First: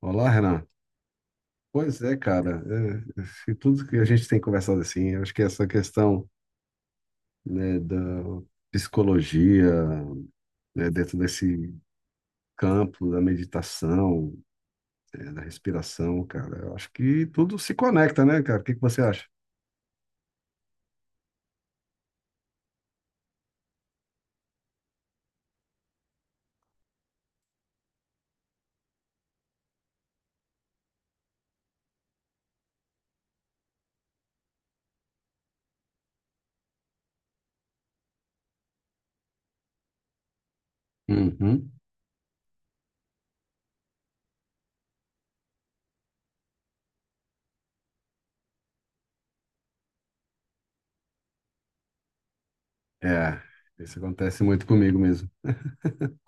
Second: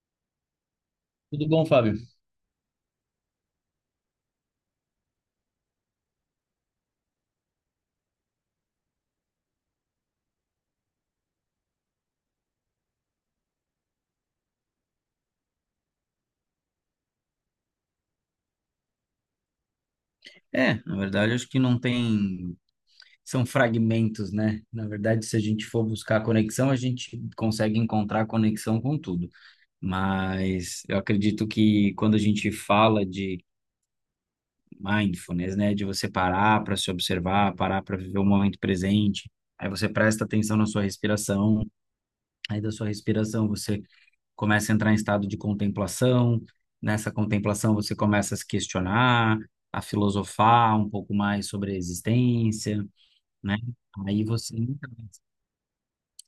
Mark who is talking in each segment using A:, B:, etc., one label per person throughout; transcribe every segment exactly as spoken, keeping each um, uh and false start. A: Olá, Renan.
B: Tudo bom, Fábio?
A: Pois é, cara. É, se tudo que a gente tem conversado assim, eu acho que essa questão, né, da psicologia, né, dentro desse campo da meditação, é, da respiração, cara, eu acho que tudo se conecta, né, cara? O que que você acha?
B: É, na verdade, acho que não tem. São fragmentos, né? Na verdade, se a gente for buscar conexão, a gente consegue encontrar conexão com tudo. Mas eu acredito que quando a gente fala de mindfulness, né? De você parar para se observar, parar para viver o momento presente, aí você presta atenção na sua respiração,
A: Uhum.
B: aí da sua respiração você começa a entrar em estado de contemplação. Nessa contemplação, você começa a se questionar, a filosofar um pouco mais sobre a existência,
A: É,
B: né?
A: isso
B: Aí
A: acontece
B: você
A: muito
B: entra
A: comigo mesmo.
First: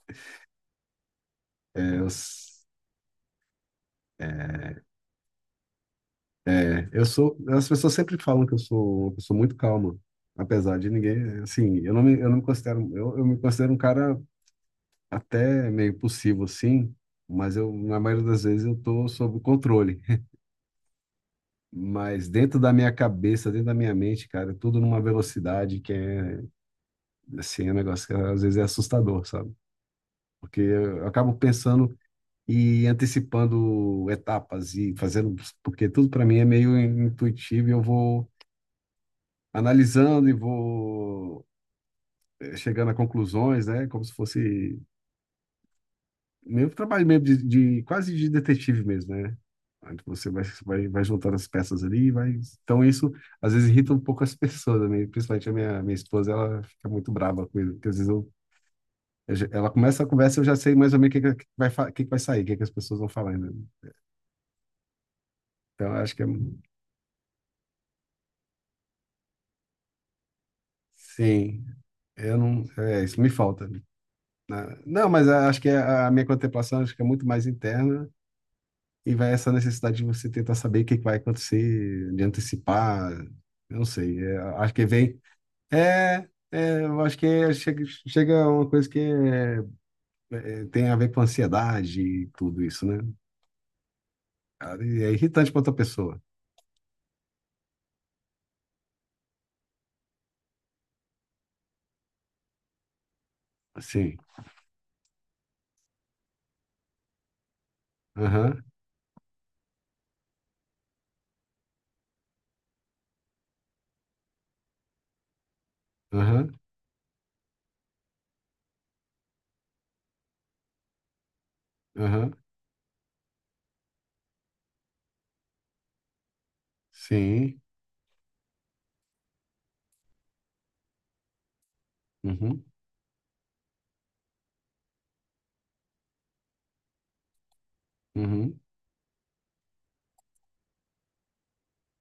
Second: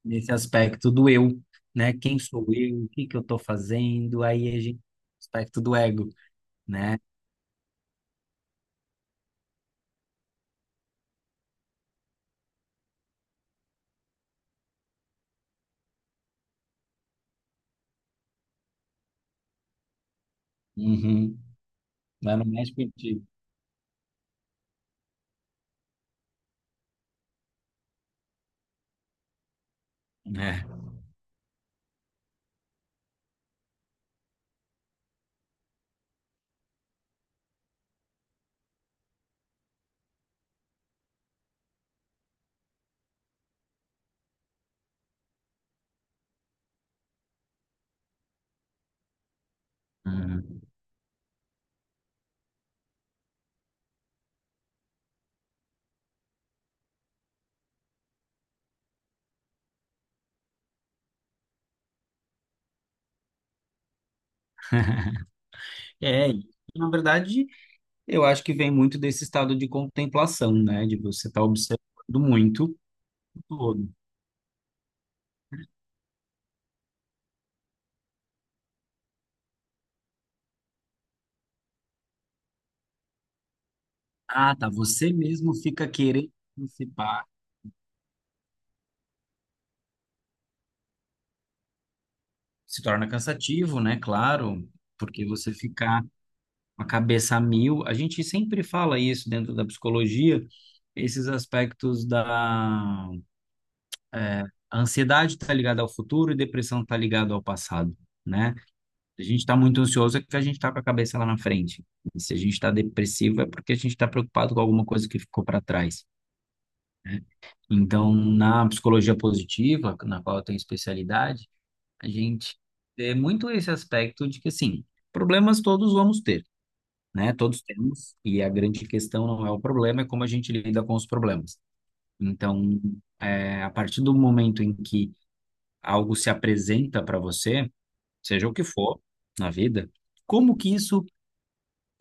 B: nesse aspecto do eu,
A: É,
B: né?
A: eu,
B: Quem sou
A: s-
B: eu? O que que eu estou fazendo? Aí a gente
A: é,
B: aspecto do ego,
A: é,
B: né?
A: Eu sou. As pessoas sempre falam que eu sou uma pessoa muito calma, apesar de ninguém. Assim, eu não me, eu não me considero. Eu, eu me considero um cara. Até meio possível, sim, mas eu, na maioria das vezes, eu tô sob controle.
B: Uhum.
A: Mas
B: Mas não
A: dentro da
B: mexe
A: minha
B: contigo.
A: cabeça, dentro da minha mente, cara, é tudo numa velocidade que é, assim, é um negócio que às vezes é assustador, sabe? Porque
B: É.
A: eu acabo pensando e antecipando etapas e fazendo, porque tudo para mim é meio intuitivo e eu vou analisando e vou eh, chegando a conclusões, né? Como se fosse meio trabalho mesmo de, de- quase de detetive mesmo, né? Aí você vai,
B: Uhum.
A: vai, vai juntando as peças ali, e vai. Então isso às vezes irrita um pouco as pessoas, né? Principalmente a minha, minha esposa, ela fica muito brava com isso, porque às vezes eu, eu já- ela começa a conversa e eu já sei mais ou menos o que, que vai, fa- o que que vai sair, o que que as pessoas vão falar, né? Então eu acho que é,
B: É, e, na verdade, eu acho que vem muito desse estado de contemplação, né? De você estar
A: sim,
B: observando
A: eu não,
B: muito
A: é, isso me
B: o
A: falta, né?
B: todo.
A: Não, mas eu acho que a a minha contemplação acho que é muito mais interna. E vai essa necessidade de você tentar saber o que que vai acontecer, de antecipar, eu não sei, é,
B: Ah, tá.
A: acho que
B: Você
A: vem.
B: mesmo fica
A: É,
B: querendo
A: é, eu acho que
B: participar.
A: é- chega, chega uma coisa que é- é, tem a ver com ansiedade e tudo
B: Se
A: isso, né?
B: torna cansativo, né? Claro,
A: Cara, e é
B: porque
A: irritante
B: você
A: para outra
B: ficar
A: pessoa.
B: com a cabeça a mil. A gente sempre fala isso dentro da psicologia, esses aspectos da
A: Sim.
B: é, a ansiedade está ligada ao futuro e depressão está ligada ao passado, né?
A: Aham,
B: Se a gente está muito ansioso é porque a gente está com a cabeça lá na frente. E se a gente está depressivo é porque a gente está preocupado com alguma coisa que ficou para trás.
A: aham,
B: Então, na psicologia positiva, na qual eu tenho especialidade, a
A: aham.
B: gente vê muito esse aspecto de que, assim, problemas todos vamos ter, né?
A: Sim.
B: Todos temos, e a grande questão não é o problema, é como a gente lida com os problemas.
A: Uhum,
B: Então, é, a partir do momento em que algo se apresenta para você, seja o
A: uhum,
B: que for na vida, como que isso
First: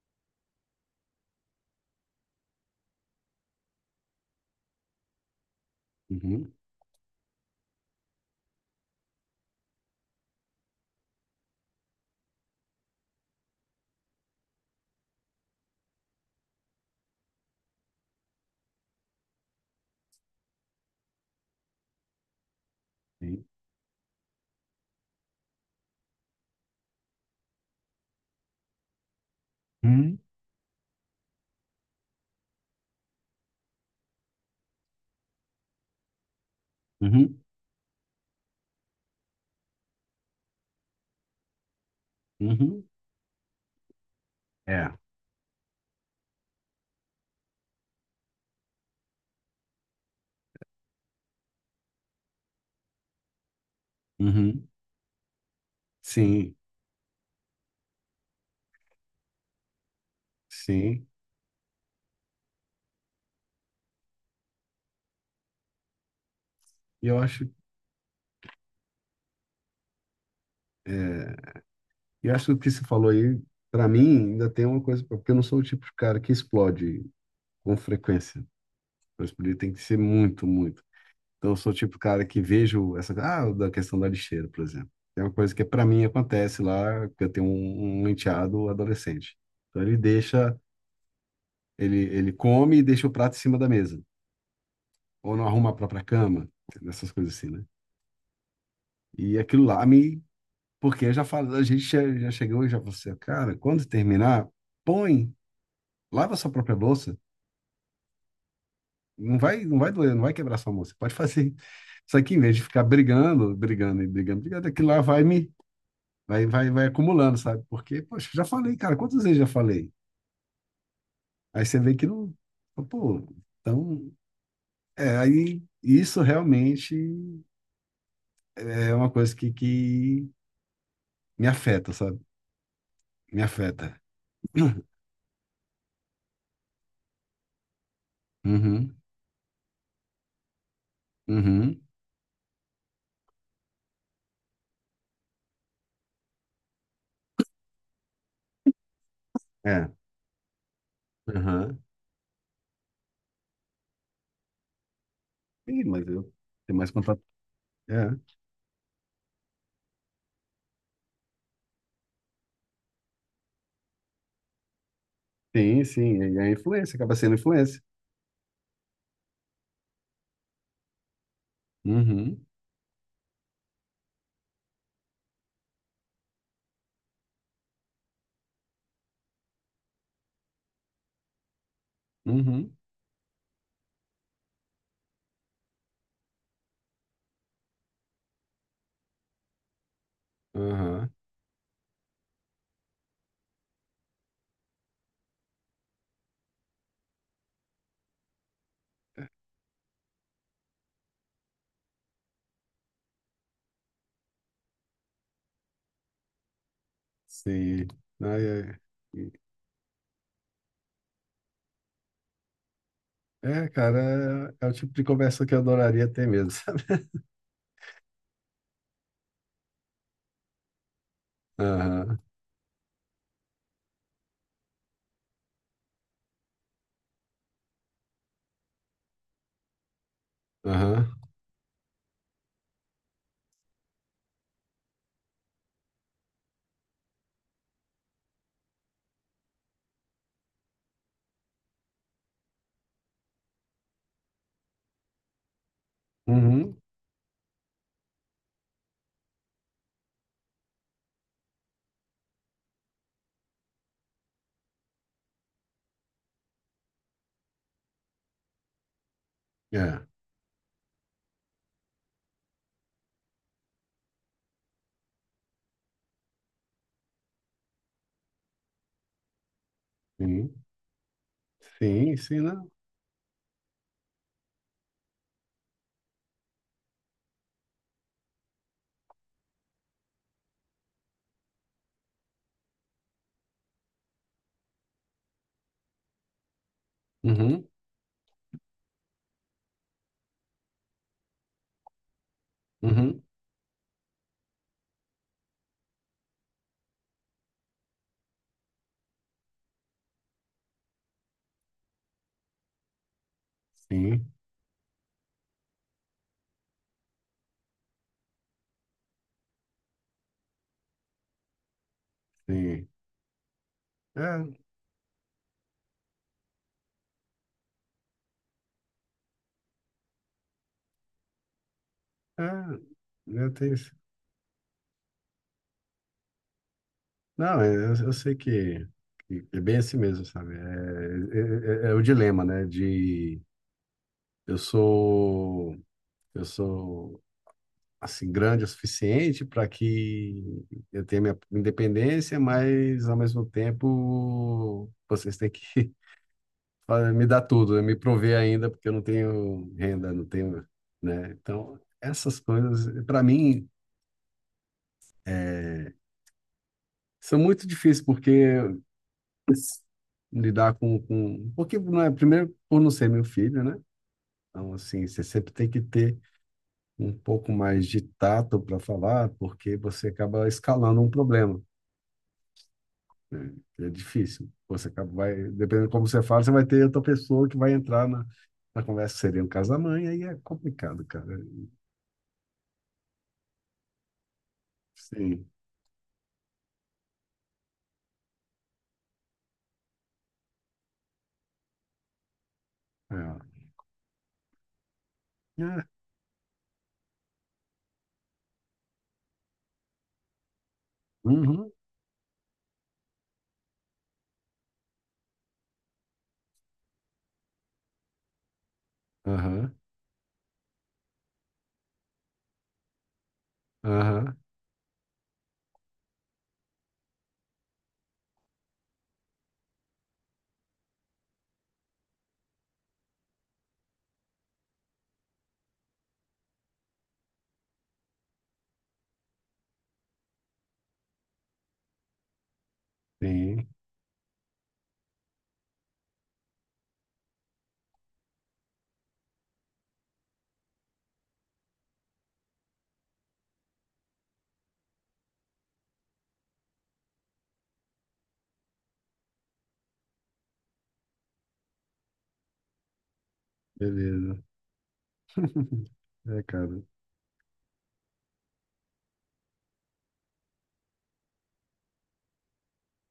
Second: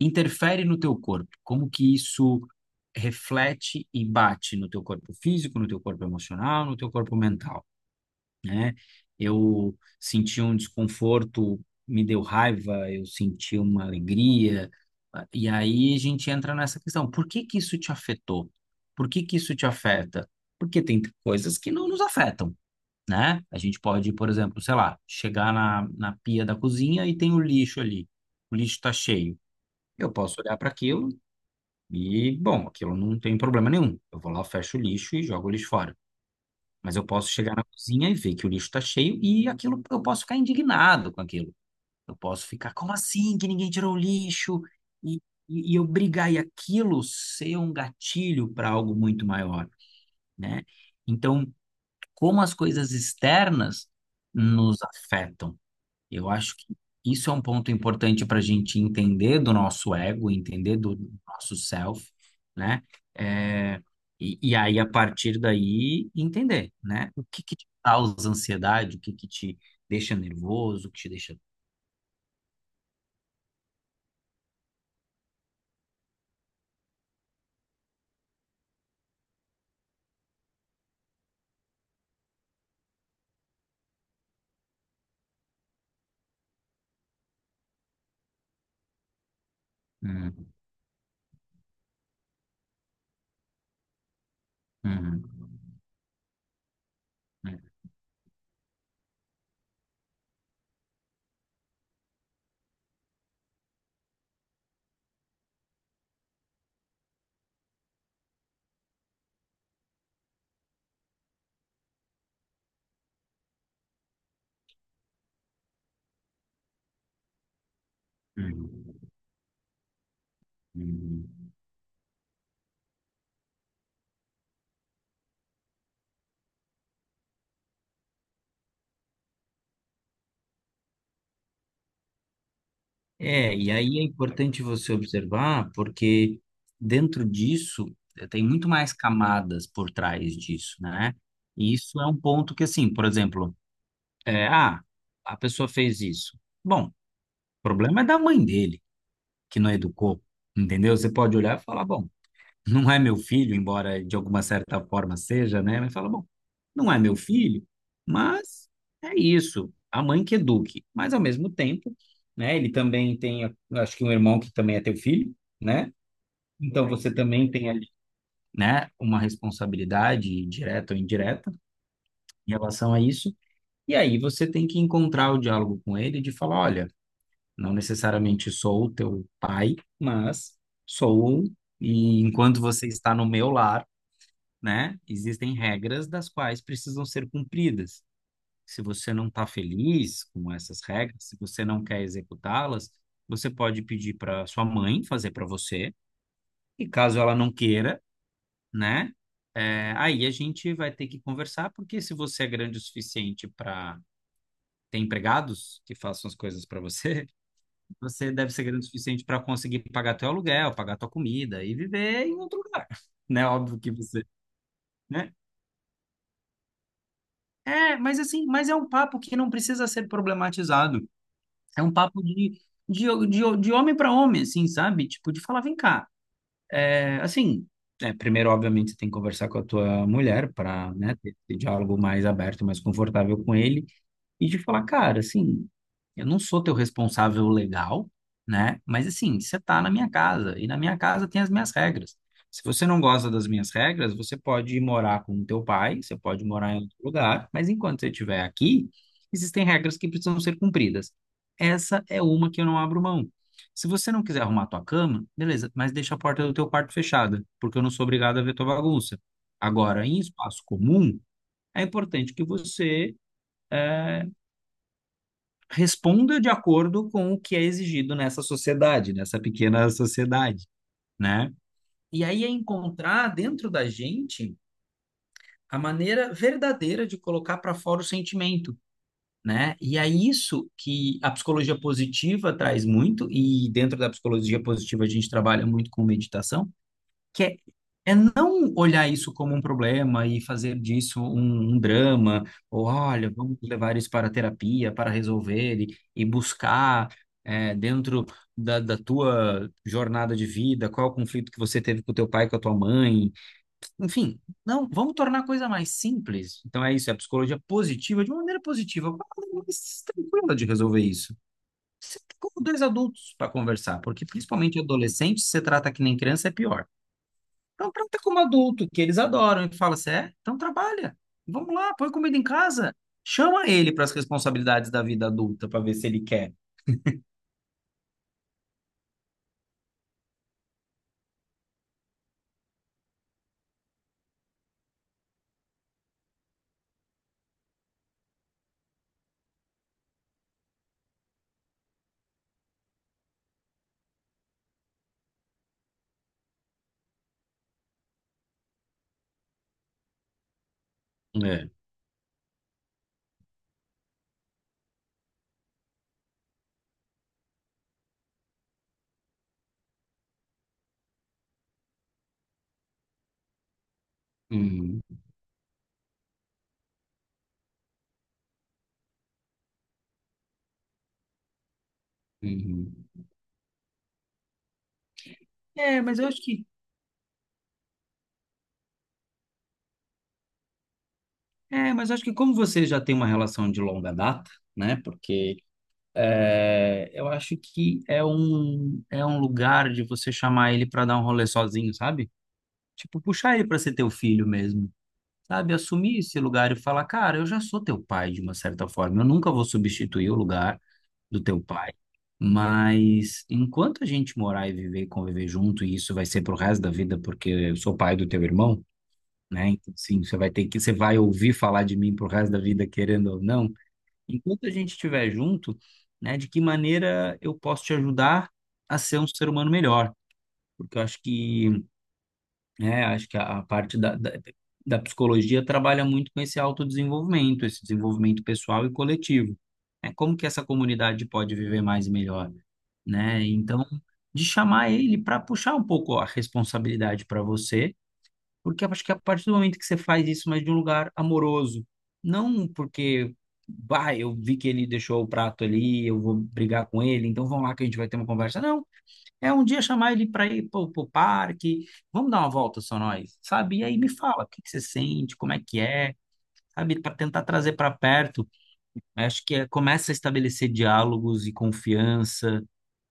B: interfere no teu corpo? Como que isso reflete e bate no teu corpo físico, no teu corpo
A: uhum.
B: emocional, no teu corpo mental? Né? Eu senti um desconforto, me deu raiva, eu senti uma alegria. ah, E aí a gente entra nessa questão: por que que isso te afetou? Por que que isso te afeta? Porque tem coisas que não nos afetam, né?
A: Sim.
B: A gente pode, por exemplo, sei lá, chegar na, na pia da cozinha e tem o lixo ali. O lixo está cheio. Eu
A: Uhum,
B: posso olhar para aquilo e, bom, aquilo não tem problema nenhum. Eu vou lá, fecho o lixo e jogo o lixo fora. Mas eu posso
A: uhum,
B: chegar na cozinha e ver que o lixo está cheio e aquilo eu posso ficar indignado com aquilo. Eu posso ficar,
A: uhum.
B: como assim que ninguém tirou o lixo?
A: É.
B: E, e, e eu brigar e aquilo ser um gatilho para algo muito maior, né? Então, como as coisas externas
A: Uhum.
B: nos afetam, eu
A: Sim,
B: acho que isso é um ponto importante para a gente entender do nosso ego, entender do
A: sim.
B: nosso self, né? É, e, e aí, a partir daí, entender,
A: E
B: né?
A: eu
B: O que
A: acho.
B: que te causa ansiedade, o que que te deixa nervoso, o que te deixa.
A: É, e eu acho que o que você falou aí, para mim, ainda tem uma coisa, porque eu não sou o tipo de cara que explode com frequência. Para explodir tem que ser muito, muito. Então, eu sou o tipo de cara que vejo essa, ah, da questão da lixeira, por exemplo. É uma coisa que para mim acontece lá, porque eu tenho um, um enteado adolescente. Então, ele
B: Uhum,
A: deixa, ele, ele come e deixa o prato em cima da mesa.
B: uhum,
A: Ou não arruma a própria cama, essas coisas assim, né? E aquilo lá me. Porque eu já falo, a gente já já chegou e já falou assim, cara, quando terminar, põe, lava a sua própria bolsa. Não vai, não vai doer, não vai quebrar sua mão. Você pode fazer isso aqui em vez de ficar brigando, brigando e brigando, brigando, aquilo lá vai me vai, vai, vai acumulando, sabe? Porque, poxa, já falei, cara,
B: uhum,
A: quantas vezes já falei?
B: uhum.
A: Aí você vê que não, pô, então, é, aí isso realmente é uma coisa que, que me afeta, sabe? Me
B: É, e aí
A: afeta.
B: é importante você observar, porque dentro disso eh, tem muito mais
A: Uhum,
B: camadas por trás disso, né? E
A: uhum,
B: isso é um ponto que, assim, por exemplo. É, ah, a pessoa fez isso. Bom, o problema é da mãe dele, que não
A: é,
B: educou, entendeu? Você pode olhar e
A: uhum.
B: falar, bom, não é meu filho, embora de alguma certa forma seja, né?
A: Sim,
B: Mas
A: mas
B: fala, bom,
A: eu tenho mais
B: não é meu
A: contato.
B: filho,
A: É,
B: mas é isso, a mãe que eduque. Mas ao mesmo tempo, né, ele também tem, acho que um irmão que também é teu filho,
A: sim,
B: né?
A: sim, e a
B: Então
A: influência,
B: você
A: acaba sendo
B: também tem
A: influência.
B: ali, né, uma responsabilidade direta ou indireta
A: Uhum,
B: em relação a isso. E aí você tem que encontrar o diálogo com ele de falar, olha, não necessariamente sou o teu pai, mas sou, e enquanto
A: uhum,
B: você está no meu lar, né, existem regras das quais precisam ser cumpridas. Se você não está feliz com essas
A: aham.
B: regras, se você não quer executá-las, você pode pedir para sua mãe fazer para você, e caso ela não queira, né, é, aí a gente vai ter que conversar, porque se você é grande o suficiente para ter empregados que façam as coisas para você,
A: Sim.
B: você
A: Ai,
B: deve ser grande o suficiente
A: ai.
B: para conseguir pagar teu aluguel, pagar tua comida e viver em outro lugar, né?
A: É,
B: Óbvio que você,
A: cara, é, é o tipo de
B: né?
A: conversa que eu adoraria ter mesmo, sabe?
B: É, mas assim, mas é um papo que não precisa ser problematizado. É um
A: Aham,
B: papo de, de, de, de homem para homem, assim, sabe? Tipo, de falar, vem cá. É, assim, é, primeiro, obviamente, você tem que conversar com a tua mulher para,
A: aham,
B: né, ter esse diálogo mais aberto, mais confortável com ele. E de falar, cara, assim, eu não sou teu responsável legal, né? Mas assim, você tá na minha casa e na minha casa tem as minhas regras. Se você não gosta das minhas regras, você pode ir morar com o teu pai, você pode morar
A: uhum,
B: em outro lugar, mas enquanto você estiver aqui, existem regras que precisam ser cumpridas. Essa é uma que eu não abro mão. Se você não quiser arrumar tua cama, beleza, mas deixa a porta do teu quarto fechada, porque eu não sou obrigado a ver tua bagunça.
A: é,
B: Agora, em espaço comum, é importante que você eh, responda de acordo com o que é exigido nessa sociedade, nessa pequena
A: sim,
B: sociedade, né?
A: sim,
B: E
A: sim,
B: aí é
A: não,
B: encontrar dentro da gente a maneira verdadeira de colocar para fora o sentimento, né? E é isso que a psicologia positiva traz muito, e dentro da psicologia positiva a gente trabalha muito com meditação, que é,
A: uhum,
B: é não olhar isso como um problema e fazer disso um, um drama, ou
A: uhum,
B: olha, vamos levar isso para a terapia para resolver e, e buscar é, dentro da, da tua jornada de vida, qual é o conflito que você teve com o teu pai, com a tua mãe,
A: sim,
B: enfim, não, vamos tornar a coisa mais simples. Então é isso, é a psicologia positiva, de uma maneira positiva, uma maneira mais tranquila de resolver isso. Sempre como dois
A: sim,
B: adultos para conversar, porque
A: é,
B: principalmente adolescente, se você trata que nem criança, é pior. Então trata como adulto, que eles adoram. E fala assim, é? Então trabalha. Vamos lá, põe comida em
A: é,
B: casa.
A: eu
B: Chama
A: tenho, isso.
B: ele para as responsabilidades da vida adulta para ver se ele quer.
A: Não, é, eu, eu sei que, que é bem assim mesmo, sabe? É, é, é- é o dilema, né, de eu sou, eu sou assim grande o suficiente para que eu tenha minha independência, mas ao mesmo tempo vocês têm que fa- me dar tudo, né? Me prover ainda, porque eu não tenho renda, não tenho, né?
B: É.
A: Então, essas coisas, para mim, é, são muito difíceis, porque s- lidar com, com... Porque, não é, primeiro, por não ser meu filho, né? Então,
B: Uhum,
A: assim, você sempre tem que ter um pouco mais de tato para falar, porque você acaba escalando um problema.
B: uhum.
A: É difícil. Você acaba- vai, dependendo de
B: É,
A: como
B: mas
A: você
B: eu
A: fala,
B: acho
A: você vai
B: que,
A: ter outra pessoa que vai entrar na, na conversa, que seria no caso da mãe, aí é complicado, cara.
B: É, mas eu acho que como você já tem uma relação de longa data, né?
A: Sim.
B: Porque é, eu acho que é um, é um lugar de você chamar ele para dar um rolê sozinho, sabe? Tipo, puxar
A: É.
B: ele para ser teu filho mesmo. Sabe,
A: É.
B: assumir esse lugar e falar, cara, eu já sou teu pai de uma certa forma, eu nunca vou substituir o lugar do teu
A: Uhum.
B: pai, mas enquanto a gente morar e viver e conviver junto, e isso vai ser pro resto da vida, porque eu sou pai do teu irmão, né?
A: Aham.
B: Então, sim, você vai ter que, você vai ouvir falar de mim pro resto da vida, querendo ou não.
A: Aham.
B: Enquanto a gente estiver junto, né, de que maneira eu posso te ajudar a ser um ser humano melhor? Porque eu acho que é, acho que a, a parte da, da, da psicologia trabalha muito com esse autodesenvolvimento, esse desenvolvimento pessoal e coletivo. É como que essa comunidade pode viver mais e melhor, né?
A: Sim.
B: Então, de chamar ele para puxar um pouco a responsabilidade para você, porque eu acho que a partir do momento que você faz isso, mas de um lugar amoroso, não porque, bah, eu vi que ele deixou o prato ali, eu vou brigar com ele, então vamos lá que a gente vai ter uma conversa. Não, é um dia chamar ele para ir pro, pro parque, vamos dar uma volta só nós, sabe? E aí me
A: Beleza.
B: fala, o que que você sente, como é que é,
A: É, cara.
B: sabe? Para tentar trazer para perto. Acho que é, começa a estabelecer diálogos e confiança,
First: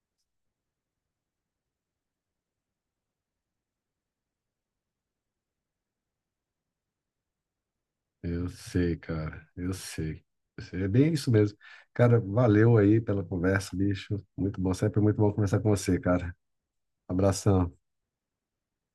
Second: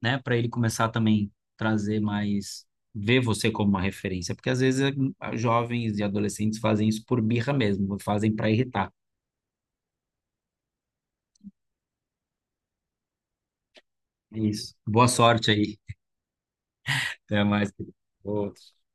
B: né? Para ele começar também trazer mais, ver você como uma referência, porque às vezes eh, jovens e adolescentes fazem isso por birra mesmo, fazem
A: Eu
B: para irritar.
A: sei, cara. Eu sei. Eu sei. É bem isso mesmo. Cara, valeu aí pela conversa, bicho.
B: É
A: Muito bom.
B: isso.
A: Sempre
B: Boa
A: muito bom
B: sorte
A: conversar com
B: aí.
A: você, cara.
B: Até mais,
A: Abração.
B: querido. Outro.